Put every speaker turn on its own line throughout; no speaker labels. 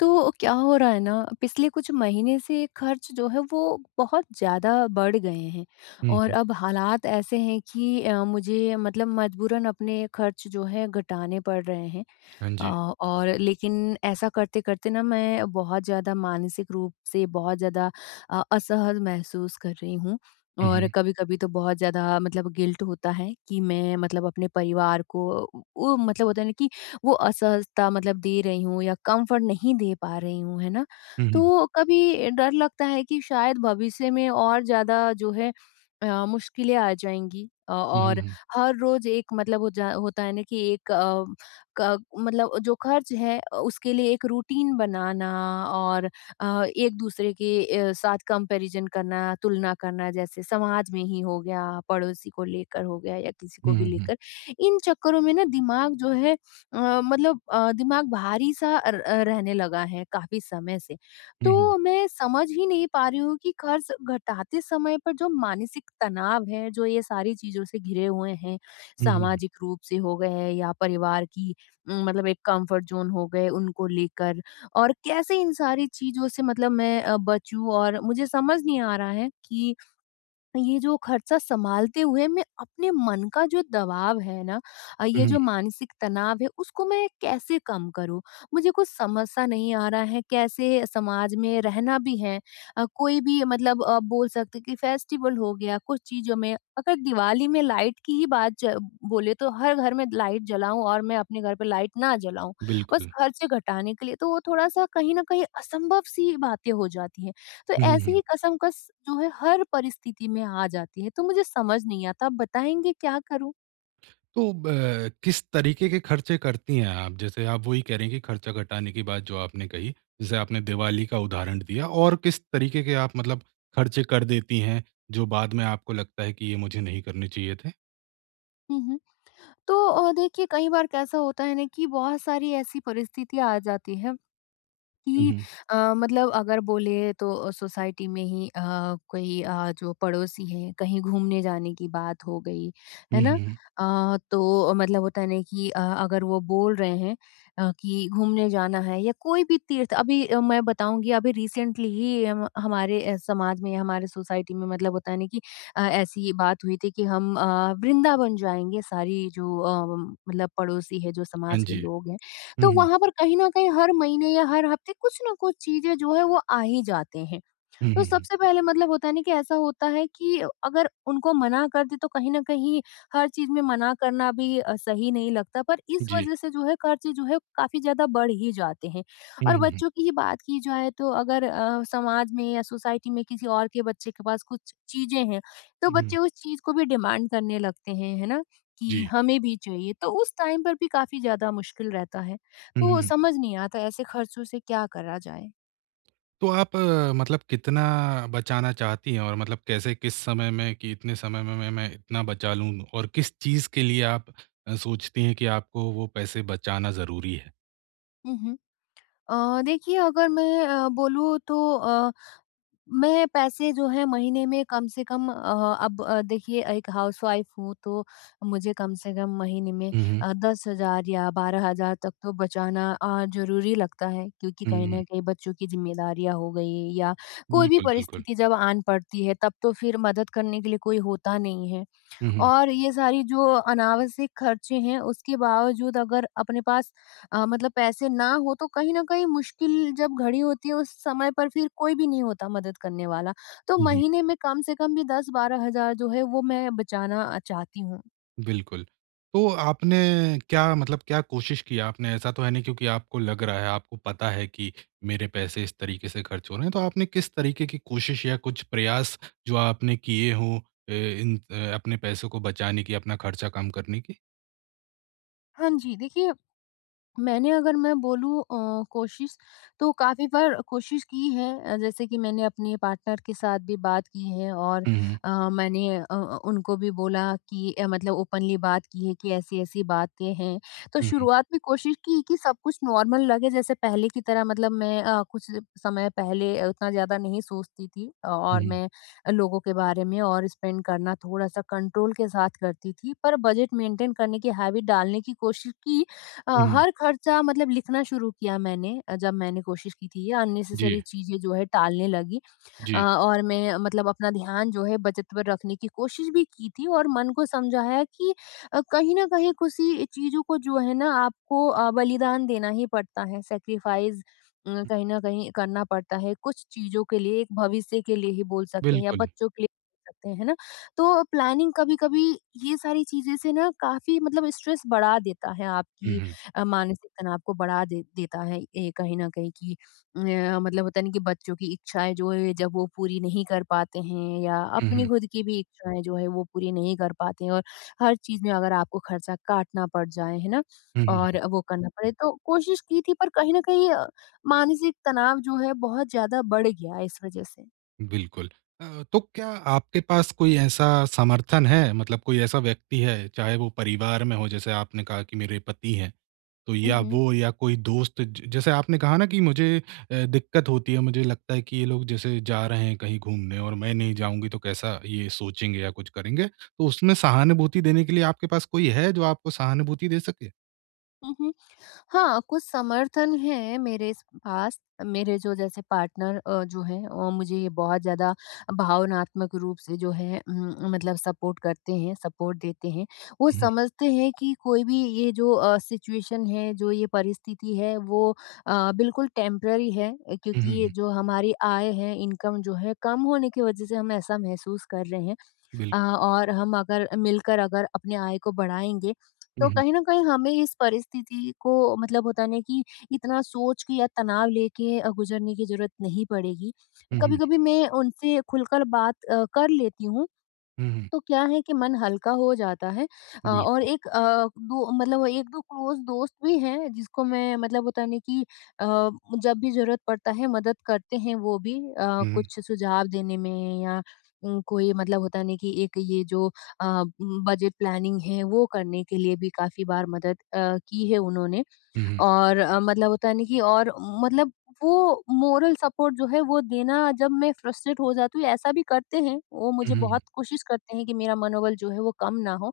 तो क्या हो रहा है ना, पिछले कुछ महीने से खर्च जो है वो बहुत ज़्यादा बढ़ गए हैं।
हुँ,
और
हुँ।
अब हालात ऐसे हैं कि अ, मुझे मतलब मजबूरन अपने खर्च जो है घटाने पड़ रहे हैं।
हाँ
अ,
जी।
और लेकिन ऐसा करते-करते ना मैं बहुत ज़्यादा मानसिक रूप से बहुत ज़्यादा अ, असहज महसूस कर रही हूँ,
हुँ,
और
हुँ।
कभी-कभी तो बहुत ज़्यादा मतलब गिल्ट होता है, कि मैं मतलब अपने परिवार को उ मतलब होता है ना कि वो असहजता मतलब दे रही हूँ या कम्फर्ट नहीं दे पा रही हूँ, है ना?
हुँ, हुँ।
तो कभी डर लगता है कि शायद भविष्य में और ज़्यादा जो है अ, मुश्किलें आ जाएँगी। अ,
हुँ, हुँ,
और
हुँ।
हर रोज़ एक मतलब हो जा होता है ना कि एक अ, क मतलब जो खर्च है अ, उसके लिए एक रूटीन बनाना और अ, एक-दूसरे के अ, साथ कंपैरिजन करना तुलना करना जैसे समाज में ही हो गया, पड़ोसी को लेकर हो गया या किसी
हुँ,
को भी
हुँ, हुँ।
लेकर। इन चक्करों में ना दिमाग जो है अ, मतलब अ, दिमाग भारी-सा र रहने लगा है काफ़ी समय से।
हुँ, हुँ।
तो मैं समझ ही नहीं पा रही हूँ कि कर्ज़ घटाते समय पर जो मानसिक तनाव है जो ये सारी चीज़ों से घिरे हुए हैं,
हुँ, हुँ, हुँ।
सामाजिक रूप से हो गए हैं या परिवार की उम, मतलब एक कम्फर्ट ज़ोन हो गए उनको लेकर, और कैसे इन सारी चीज़ों से मतलब मैं अ, बचूँ और मुझे समझ नहीं आ रहा है कि ये जो खर्चा सँभालते हुए मैं अपने मन का जो दबाव है ना अ,
हुँ,
ये
हुँ,
जो
हुँ।
मानसिक तनाव है, उसको मैं कैसे कम करूँ? मुझे कुछ समझ सा नहीं आ रहा है कैसे समाज में रहना भी है, अ, कोई भी मतलब अ, बोल सकते है कि फेस्टिवल हो गया, कुछ चीज़ों में अगर दिवाली में लाइट की ही बात च बोले तो हर घर में लाइट जलाऊँ और मैं अपने घर पे लाइट ना जलाऊँ, बस
बिल्कुल।
खर्चे घटाने के लिए तो वो थोड़ा-सा कहीं न कहीं असंभव सी बातें हो जाती हैं। तो
हुँ, हुँ,
ऐसी
हुँ।
ही कशमकश जो है हर परिस्थिति में आ जाती है, तो मुझे समझ नहीं आता आप बताएँगे क्या करूँ?
तो ब किस तरीके के खर्चे करती हैं आप? जैसे आप वही कह रही हैं कि खर्चा घटाने की बात जो आपने कही, जैसे आपने दिवाली का उदाहरण दिया। और किस तरीके के आप मतलब खर्चे कर देती हैं, जो बाद में आपको लगता है कि ये मुझे नहीं करने चाहिए थे?
हुँ, हुँ। तो अ, देखिए कई बार कैसा होता है ना कि बहुत सारी ऐसी परिस्थितियाँ आ जाती हैं।
हुँ,
कि
हुँ।
अ, मतलब अगर बोलें तो सोसाइटी में ही अ, कोई अ, जो पड़ोसी हैं कहीं घूमने जाने की बात हो गई,
हुँ,
है
हुँ,
ना।
हुँ।
अ, तो मतलब होता है ना कि अ, अगर वो बोल रहे हैं अ, कि घूमने जाना है या कोई भी तीर्थ अभी अ, मैं बताऊँगी अभी रिसेंटली ही हम हमारे अ, समाज में या हमारे सोसाइटी में मतलब होता नहीं कि अ, ऐसी बात हुई थी कि हम अ, वृंदावन जाएँगे सारी जो अम मतलब पड़ोसी हैं जो
हाँ
समाज के
जी।
लोग हैं।
हुँ,
तो
हुँ।
वहाँ पर कहीं न कहीं हर महीने या हर हफ़्ते कुछ न कुछ चीज़ें जो हैं वो आ ही जाते हैं।
हुँ,
तो
हुँ, हुँ।
सबसे पहले मतलब होता नहीं कि ऐसा होता है कि अगर उनको मना कर दे तो कहीं न कहीं हर चीज़ में मना करना भी अ, सही नहीं लगता पर इस
जी।
वजह से जो है खर्चे जो है काफ़ी ज़्यादा बढ़ ही जाते हैं।
हुँ,
और
हुँ, हुँ।
बच्चों की ही बात की जाए तो अगर अ, समाज में या सोसाइटी में किसी और के बच्चे के पास कुछ चीज़ें हैं तो
उहुँ।
बच्चे उस चीज़ को भी डिमांड करने लगते हैं, है ना, कि
जी।
हमें भी चाहिए। तो उस टाइम पर भी काफ़ी ज़्यादा मुश्किल रहता है।
हुँ,
तो
हुँ।
समझ नहीं आता ऐसे खर्चों से क्या करा जाए?
तो आप अ, मतलब कितना बचाना चाहती हैं? और मतलब कैसे किस समय में कि इतने समय में में ,मैं मैं इतना बचा लूँ? और किस चीज़ के लिए आप अ, सोचती हैं कि आपको वो पैसे बचाना ज़रूरी है?
हुँ, हुँ। अ, देखिए अगर मैं अ, बोलूँ तो अ, मैं पैसे जो हैं महीने में कम से कम अ, अब देखिए एक हाउस-वाइफ हूँ तो मुझे कम से कम महीने में
हुँ, हुँ।
अ, 10,000 या 12,000 तक तो बचाना अ, ज़रूरी लगता है। क्योंकि
हुँ,
कहीं न
हुँ।
कहीं बच्चों की ज़िम्मेदारियाँ हो गई या कोई भी
बिल्कुल, बिल्कुल।
परिस्थिति जब आन पड़ती है तब तो फिर मदद करने के लिए कोई होता नहीं है।
हुँ, हुँ।
और ये सारी जो अनावश्यक ख़र्चे हैं उसके बावजूद अगर अपने पास अ, मतलब पैसे ना हो तो कहीं न कहीं मुश्किल जब घड़ी होती है उस समय पर फिर कोई भी नहीं होता मदद करने वाला। तो
हुँ, हुँ।
महीने में कम से कम भी 10-12,000 जो है वो मैं बचाना अ, चाहती हूँ।
बिल्कुल। तो आपने क्या मतलब क्या कोशिश की आपने? ऐसा तो है नहीं क्योंकि आपको लग रहा है, आपको पता है कि मेरे पैसे इस तरीके से ख़र्च हो रहे हैं। तो आपने किस तरीके की कोशिश या कुछ प्रयास जो आपने किए हों अ, इन अ, अपने पैसों को बचाने की, अपना ख़र्चा कम करने की?
हाँ जी। देखिए, मैंने अगर मैं बोलूँ अ, कोशिश तो काफ़ी बार कोशिश की है अ, जैसे कि मैंने अपने पार्टनर के साथ भी बात की है और
हुँ, हुँ।
अ, मैंने अ अ, उनको भी बोला कि अ, मतलब ओपनली बात की है कि ऐसी-ऐसी बातें हैं। तो
उहुँ।
शुरुआत में कोशिश की कि सब कुछ नॉर्मल लगे जैसे पहले की तरह मतलब मैं अ, कुछ समय पहले उतना ज़्यादा नहीं सोचती थी और
हुँ।
मैं अ, लोगों के बारे में और स्पेंड करना थोड़ा-सा कंट्रोल के साथ करती थी पर बजट मैन्टेन करने की हैबिट डालने की कोशिश की। अ,
उहुँ।
हर ख़र्चा मतलब लिखना शुरू किया मैंने अ, जब मैंने कोशिश की थी, ये अननेसेसरी
जी।
चीज़ें जो हैं टालने लगी। अ,
जी।
और मैं मतलब अपना ध्यान जो है बचत पर रखने की कोशिश भी की थी और मन को समझाया कि अ, कहीं न कहीं किसी चीज़ों को जो है ना आपको अ, बलिदान देना ही पड़ता है, सैक्रिफाइस अ, कहीं न कहीं करना पड़ता है कुछ चीज़ों के लिए एक भविष्य के लिए ही बोल सकते हैं या
बिल्कुल।
बच्चों के लिए बोल सकते हैं। है ना? तो प्लानिंग कभी-कभी ये सारी चीज़ें से ना काफ़ी मतलब स्ट्रेस बढ़ा देता है,
हुँ,
आपकी
हुँ।
अ, मानसिक तनाव को बढ़ा दे देता है ये कहीं न कहीं कि न मतलब होता है ना कि बच्चों की इच्छाएँ जो हैं जब वो पूरी नहीं कर पाते हैं या
हुँ,
अपनी
हुँ।
खुद की भी इच्छाएँ जो हैं वो पूरी नहीं कर पाते हैं और हर चीज़ में अगर आपको खर्चा काटना पड़ जाए है ना?
हुँ, हुँ।
और वो करना पड़े तो कोशिश की थी पर कहीं न कहीं अ, मानसिक तनाव जो है बहुत ज़्यादा बढ़ गया इस वज़ह से।
बिल्कुल, अ, तो क्या आपके पास कोई ऐसा समर्थन है? मतलब कोई ऐसा व्यक्ति है, चाहे वो परिवार में हो जैसे आपने कहा कि मेरे पति हैं, तो या
उहुँ।
वो या कोई दोस्त ज जैसे आपने कहा ना कि मुझे अ, दिक्कत होती है मुझे लगता है कि ये लोग जैसे जा रहे हैं कहीं घूमने और मैं नहीं जाऊँगी तो कैसा ये सोचेंगे या कुछ करेंगे। तो उसमें सहानुभूति देने के लिए आपके पास कोई है जो आपको सहानुभूति दे सके?
हुँ, हुँ। हाँ, कुछ समर्थन हैं मेरे स पास, मेरे जो जैसे पार्टनर अ, जो हैं अ, मुझे ये बहुत ज़्यादा भावनात्मक रूप से जो है उम उम, मतलब सपोर्ट करते हैं सपोर्ट देते हैं। वो
हुँ।
समझते हैं कि कोई भी ये जो अ, सिचुएशन है जो ये परिस्थिति है वो अ, बिल्कुल टेम्परेरी है। अ,
हुँ, हुँ,
क्योंकि ये
हुँ।
जो हमारी आय है इनकम जो है कम होने की वजह से हम ऐसा महसूस कर रहे हैं। अ,
बिल्कुल।
और हम अगर मिलकर अगर अपनी आय को बढ़ाएँगे,
हुँ,
तो
हुँ।
कहीं न कहीं हमें इस परिस्थिति को मतलब होता है ना कि इतना सोच के या तनाव लेके अ, गुज़रने की ज़रूरत नहीं पड़ेगी।
हुँ, हुँ।
कभी-कभी मैं उनसे खुलकर बात अ, कर लेती हूँ,
हुँ, हुँ।
तो क्या है कि मन हल्का हो जाता है। अ, और
बिल्कुल।
एक अ, दो मतलब 1-2 क्लोज़ दोस्त भी हैं जिसको मैं मतलब होता है ना कि अ, जब भी जरूरत पड़ता है मदद करते हैं वो भी अ,
हुँ, हुँ।
कुछ सुझाव देने में या उम, कोई मतलब होता है ना कि एक ये जो अ, उम, बजट प्लानिंग है वो करने के लिए भी काफ़ी बार मदद अ, की है उन्होंने।
हुँ, हुँ।
और अ, मतलब होता है ना कि और मतलब वो मोरल सपोर्ट जो है वो देना जब मैं फ्रस्ट्रेट हो जाती हूँ ऐसा भी करते हैं, वो
हुँ,
मुझे
हुँ, हुँ।
बहुत कोशिश करते हैं कि मेरा मनोबल जो है वो कम ना हो,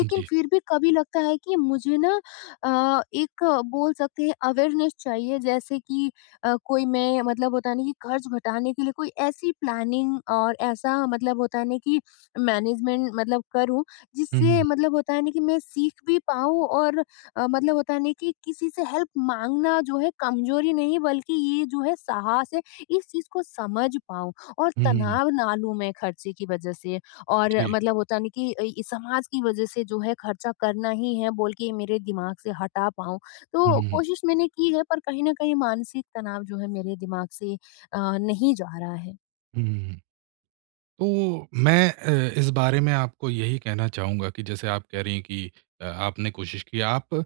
हाँ जी।
फिर भी कभी लगता है कि मुझे ना अ, एक बोल सकते हैं अवेयरनेस चाहिए जैसे कि अ, कोई मैं मतलब होता है ना कि खर्च घटाने के लिए कोई ऐसी प्लानिंग और ऐसा मतलब होता है ना कि मैनेजमेंट मतलब करूँ,
हुँ,
जिससे
हुँ।
मतलब होता है ना कि मैं सीख भी पाऊँ और अ, मतलब होता है ना कि किसी से हेल्प माँगना जो है कमजोरी नहीं बल्कि ये जो है साहस है, इस चीज़ को समझ पाऊँ, और
हुँ, हुँ, हुँ।
तनाव ना लूँ मैं खर्चे की वजह से और
जी।
मतलब होता है ना कि अ, समाज की वजह से जो है खर्चा करना ही है बोल के मेरे दिमाग से हटा पाऊँ।
हुँ,
तो
हुँ, हुँ।
कोशिश मैंने की है पर कहीं न कहीं मानसिक तनाव जो है मेरे दिमाग से अ, नहीं जा रहा है।
हुँ, तो मैं अ, इस बारे में आपको यही कहना चाहूँगा कि जैसे आप कह रही हैं कि अ, आपने कोशिश की आप अ,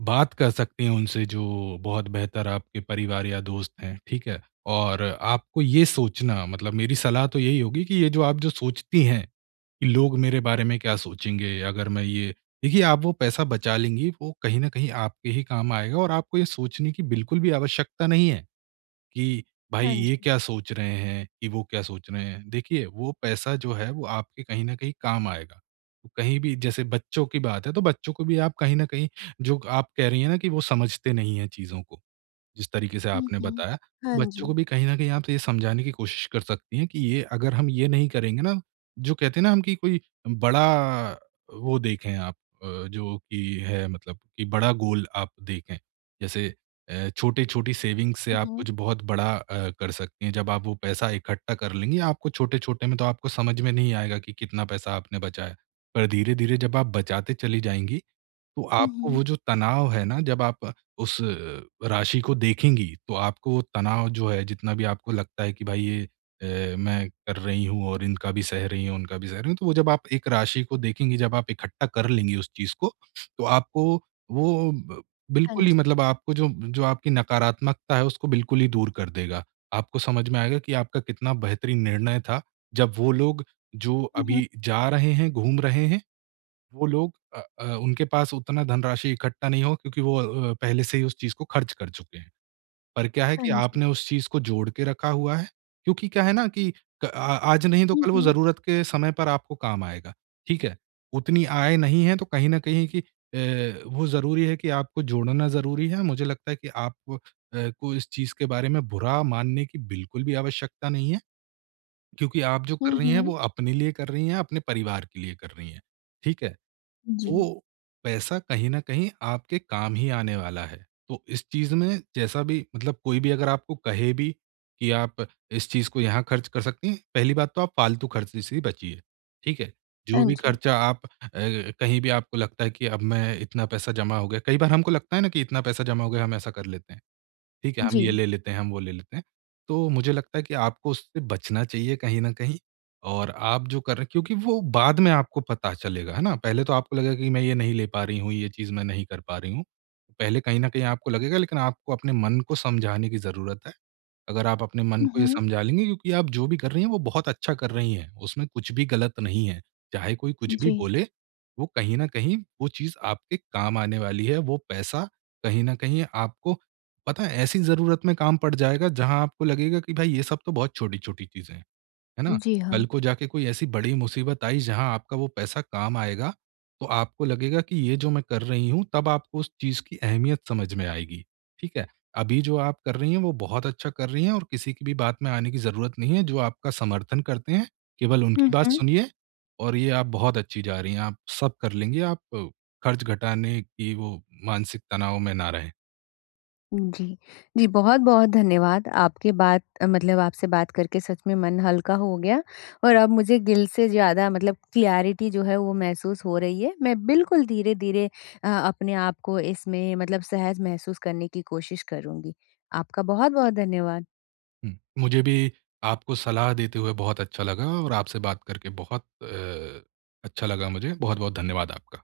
बात कर सकती हैं उनसे जो बहुत बेहतर आपके परिवार या दोस्त हैं, ठीक है? और आपको ये सोचना मतलब मेरी सलाह तो यही होगी कि ये जो आप जो सोचती हैं, कि लोग मेरे बारे में क्या सोचेंगे अगर मैं ये देखिए आप वो पैसा बचा लेंगी वो कहीं न कहीं आपके ही काम आएगा और आपको ये सोचने की बिल्कुल भी आवश्यकता नहीं है, कि भाई
हाँ
ये
जी।
क्या सोच रहे हैं कि वो क्या सोच रहे हैं। देखिए वो पैसा जो है वो आपके कहीं न कहीं काम आएगा, कहीं भी जैसे बच्चों की बात है तो बच्चों को भी आप कहीं न कहीं जो आप कह रही है ना कि वो समझते नहीं है चीज़ों को, जिस तरीके से
हुँ,
आपने
हुँ।
बताया,
हाँ
बच्चों को
जी।
भी कहीं न कहीं आप ये समझाने की कोशिश कर सकती हैं कि ये अगर हम ये नहीं करेंगे ना, जो कहते हैं ना हम कि कोई बड़ा वो देखें आप अ, जो कि है मतलब कि बड़ा गोल आप देखें। जैसे अ, छोटे-छोटे सेविंग्स से
हुँ,
आप
हुँ।
कुछ बहुत बड़ा अ, कर सकती हैं, जब आप वो पैसा इकट्ठा कर लेंगी आपको छोटे-छोटे में तो आपको समझ में नहीं आएगा कि कितना पैसा आपने बचाया, पर धीरे-धीरे जब आप बचाते चली जाएँगी तो
हुँ,
आपको
हुँ।
वो जो तनाव है ना, जब आप उस राशि को देखेंगी, तो आपको तनाव जो है जितना भी आपको लगता है कि भाई ये अ, मैं कर रही हूँ और इनका भी सह रही हूँ, उनका भी सह रही हूँ। तो वो जब आप एक राशि को देखेंगी, जब आप इकट्ठा कर लेंगी उस चीज़ को, तो आपको वो ब
हाँ
बिल्कुल ही
जी।
मतलब आपको जो जो आपकी नकारात्मकता है उसको बिल्कुल ही दूर कर देगा, आपको समझ में आएगा कि आपका कितना बेहतरीन निर्णय था, जब वो लोग जो
हुँ, हुँ।
अभी जा रहे हैं, घूम रहे हैं, वो लोग अ अ, उनके पास उतना धनराशि इकट्ठा नहीं हो क्योंकि वो अ, पहले से ही उस चीज़ को ख़र्च कर चुके हैं। पर क्या है
हाँ
कि
जी।
आपने उस चीज़ को जोड़ के रखा हुआ है, क्योंकि क्या है ना कि क आज नहीं तो
हुँ,
कल वो
हुँ।
ज़रूरत के समय पर आपको काम आएगा, ठीक है? उतनी आय नहीं है तो कहीं न कहीं कि अ, वो ज़रूरी है कि आपको जोड़ना ज़रूरी है मुझे लगता है कि आप अ, को इस चीज़ के बारे में बुरा मानने की बिल्कुल भी आवश्यकता नहीं है, क्योंकि आप जो
हुँ,
कर रही हैं
हुँ।
वो अपने लिए कर रही है, अपने परिवार के लिए कर रही है, ठीक है?
जी।
वो पैसा कहीं न कहीं आपके काम ही आने वाला है। तो इस चीज़ में जैसा भी मतलब कोई भी अगर आपको कहे भी कि आप इस चीज़ को यहाँ ख़र्च कर सकती हैं, पहली बात तो आप फ़ालतू ख़र्चे से ही बचिए, ठीक है? जो
हाँ
भी
जी।
ख़र्चा आप अ, कहीं भी आपको लगता है कि अब मैं इतना पैसा जमा हो गया कई बार हमको लगता है ना कि इतना पैसा जमा हो गया हम ऐसा कर लेते हैं, ठीक है? हम ये
जी।
ले लेते हैं, हम वो ले लेते हैं। तो मुझे लगता है कि आपको उससे बचना चाहिए कहीं न कहीं और आप जो कर रहे क्योंकि वो बाद में आपको पता चलेगा, है ना? पहले तो आपको लगेगा कि मैं ये नहीं ले पा रही हूँ, ये चीज़ मैं नहीं कर पा रही हूँ। पहले कहीं न कहीं आपको लगेगा लेकिन आपको अपने मन को समझाने की ज़रूरत है। अगर आप अपने मन
हुँ,
को ये
हुँ।
समझा लेंगे क्योंकि आप जो भी कर रही हैं वो बहुत अच्छा कर रही हैं, उसमें कुछ भी गलत नहीं है। चाहे कोई कुछ भी
जी।
बोले वो कहीं न कहीं वो चीज़ आपके काम आने वाली है, वो पैसा कहीं न कहीं आपको पता है ऐसी ज़रूरत में काम पड़ जाएगा जहाँ आपको लगेगा कि भाई ये सब तो बहुत छोटी-छोटी चीज़ें हैं, है ना?
जी हाँ।
कल को जाके कोई ऐसी बड़ी मुसीबत आई जहाँ आपका वो पैसा काम आएगा, तो आपको लगेगा कि ये जो मैं कर रही हूँ तब आपको उस चीज़ की अहमियत समझ में आएगी, ठीक है? अभी जो आप कर रही हैं वो बहुत अच्छा कर रही हैं और किसी की भी बात में आने की ज़रूरत नहीं है जो आपका समर्थन करते हैं, केवल उनकी
हुँ,
बात
हुँ।
सुनिए और ये आप बहुत अच्छी जा रही हैं, आप सब कर लेंगी आप ख़र्च घटाने की वो मानसिक तनाव में ना रहे।
उ, जी। जी, बहुत-बहुत धन्यवाद, आपके बात, मतलब आपसे बात करके सच में मन हल्का हो गया। और अब मुझे दिल से ज़्यादा मतलब क्लैरिटी जो है वो महसूस हो रही है मैं बिल्कुल धीरे-धीरे अ, अपने आप को इसमें मतलब सहज महसूस करने की कोशिश करूँगी, आपका बहुत-बहुत धन्यवाद।
हुँ, मुझे भी आपको सलाह देते हुए बहुत अच्छा लगा और आपसे बात करके बहुत अ, अच्छा लगा मुझे। बहुत-बहुत धन्यवाद आपका।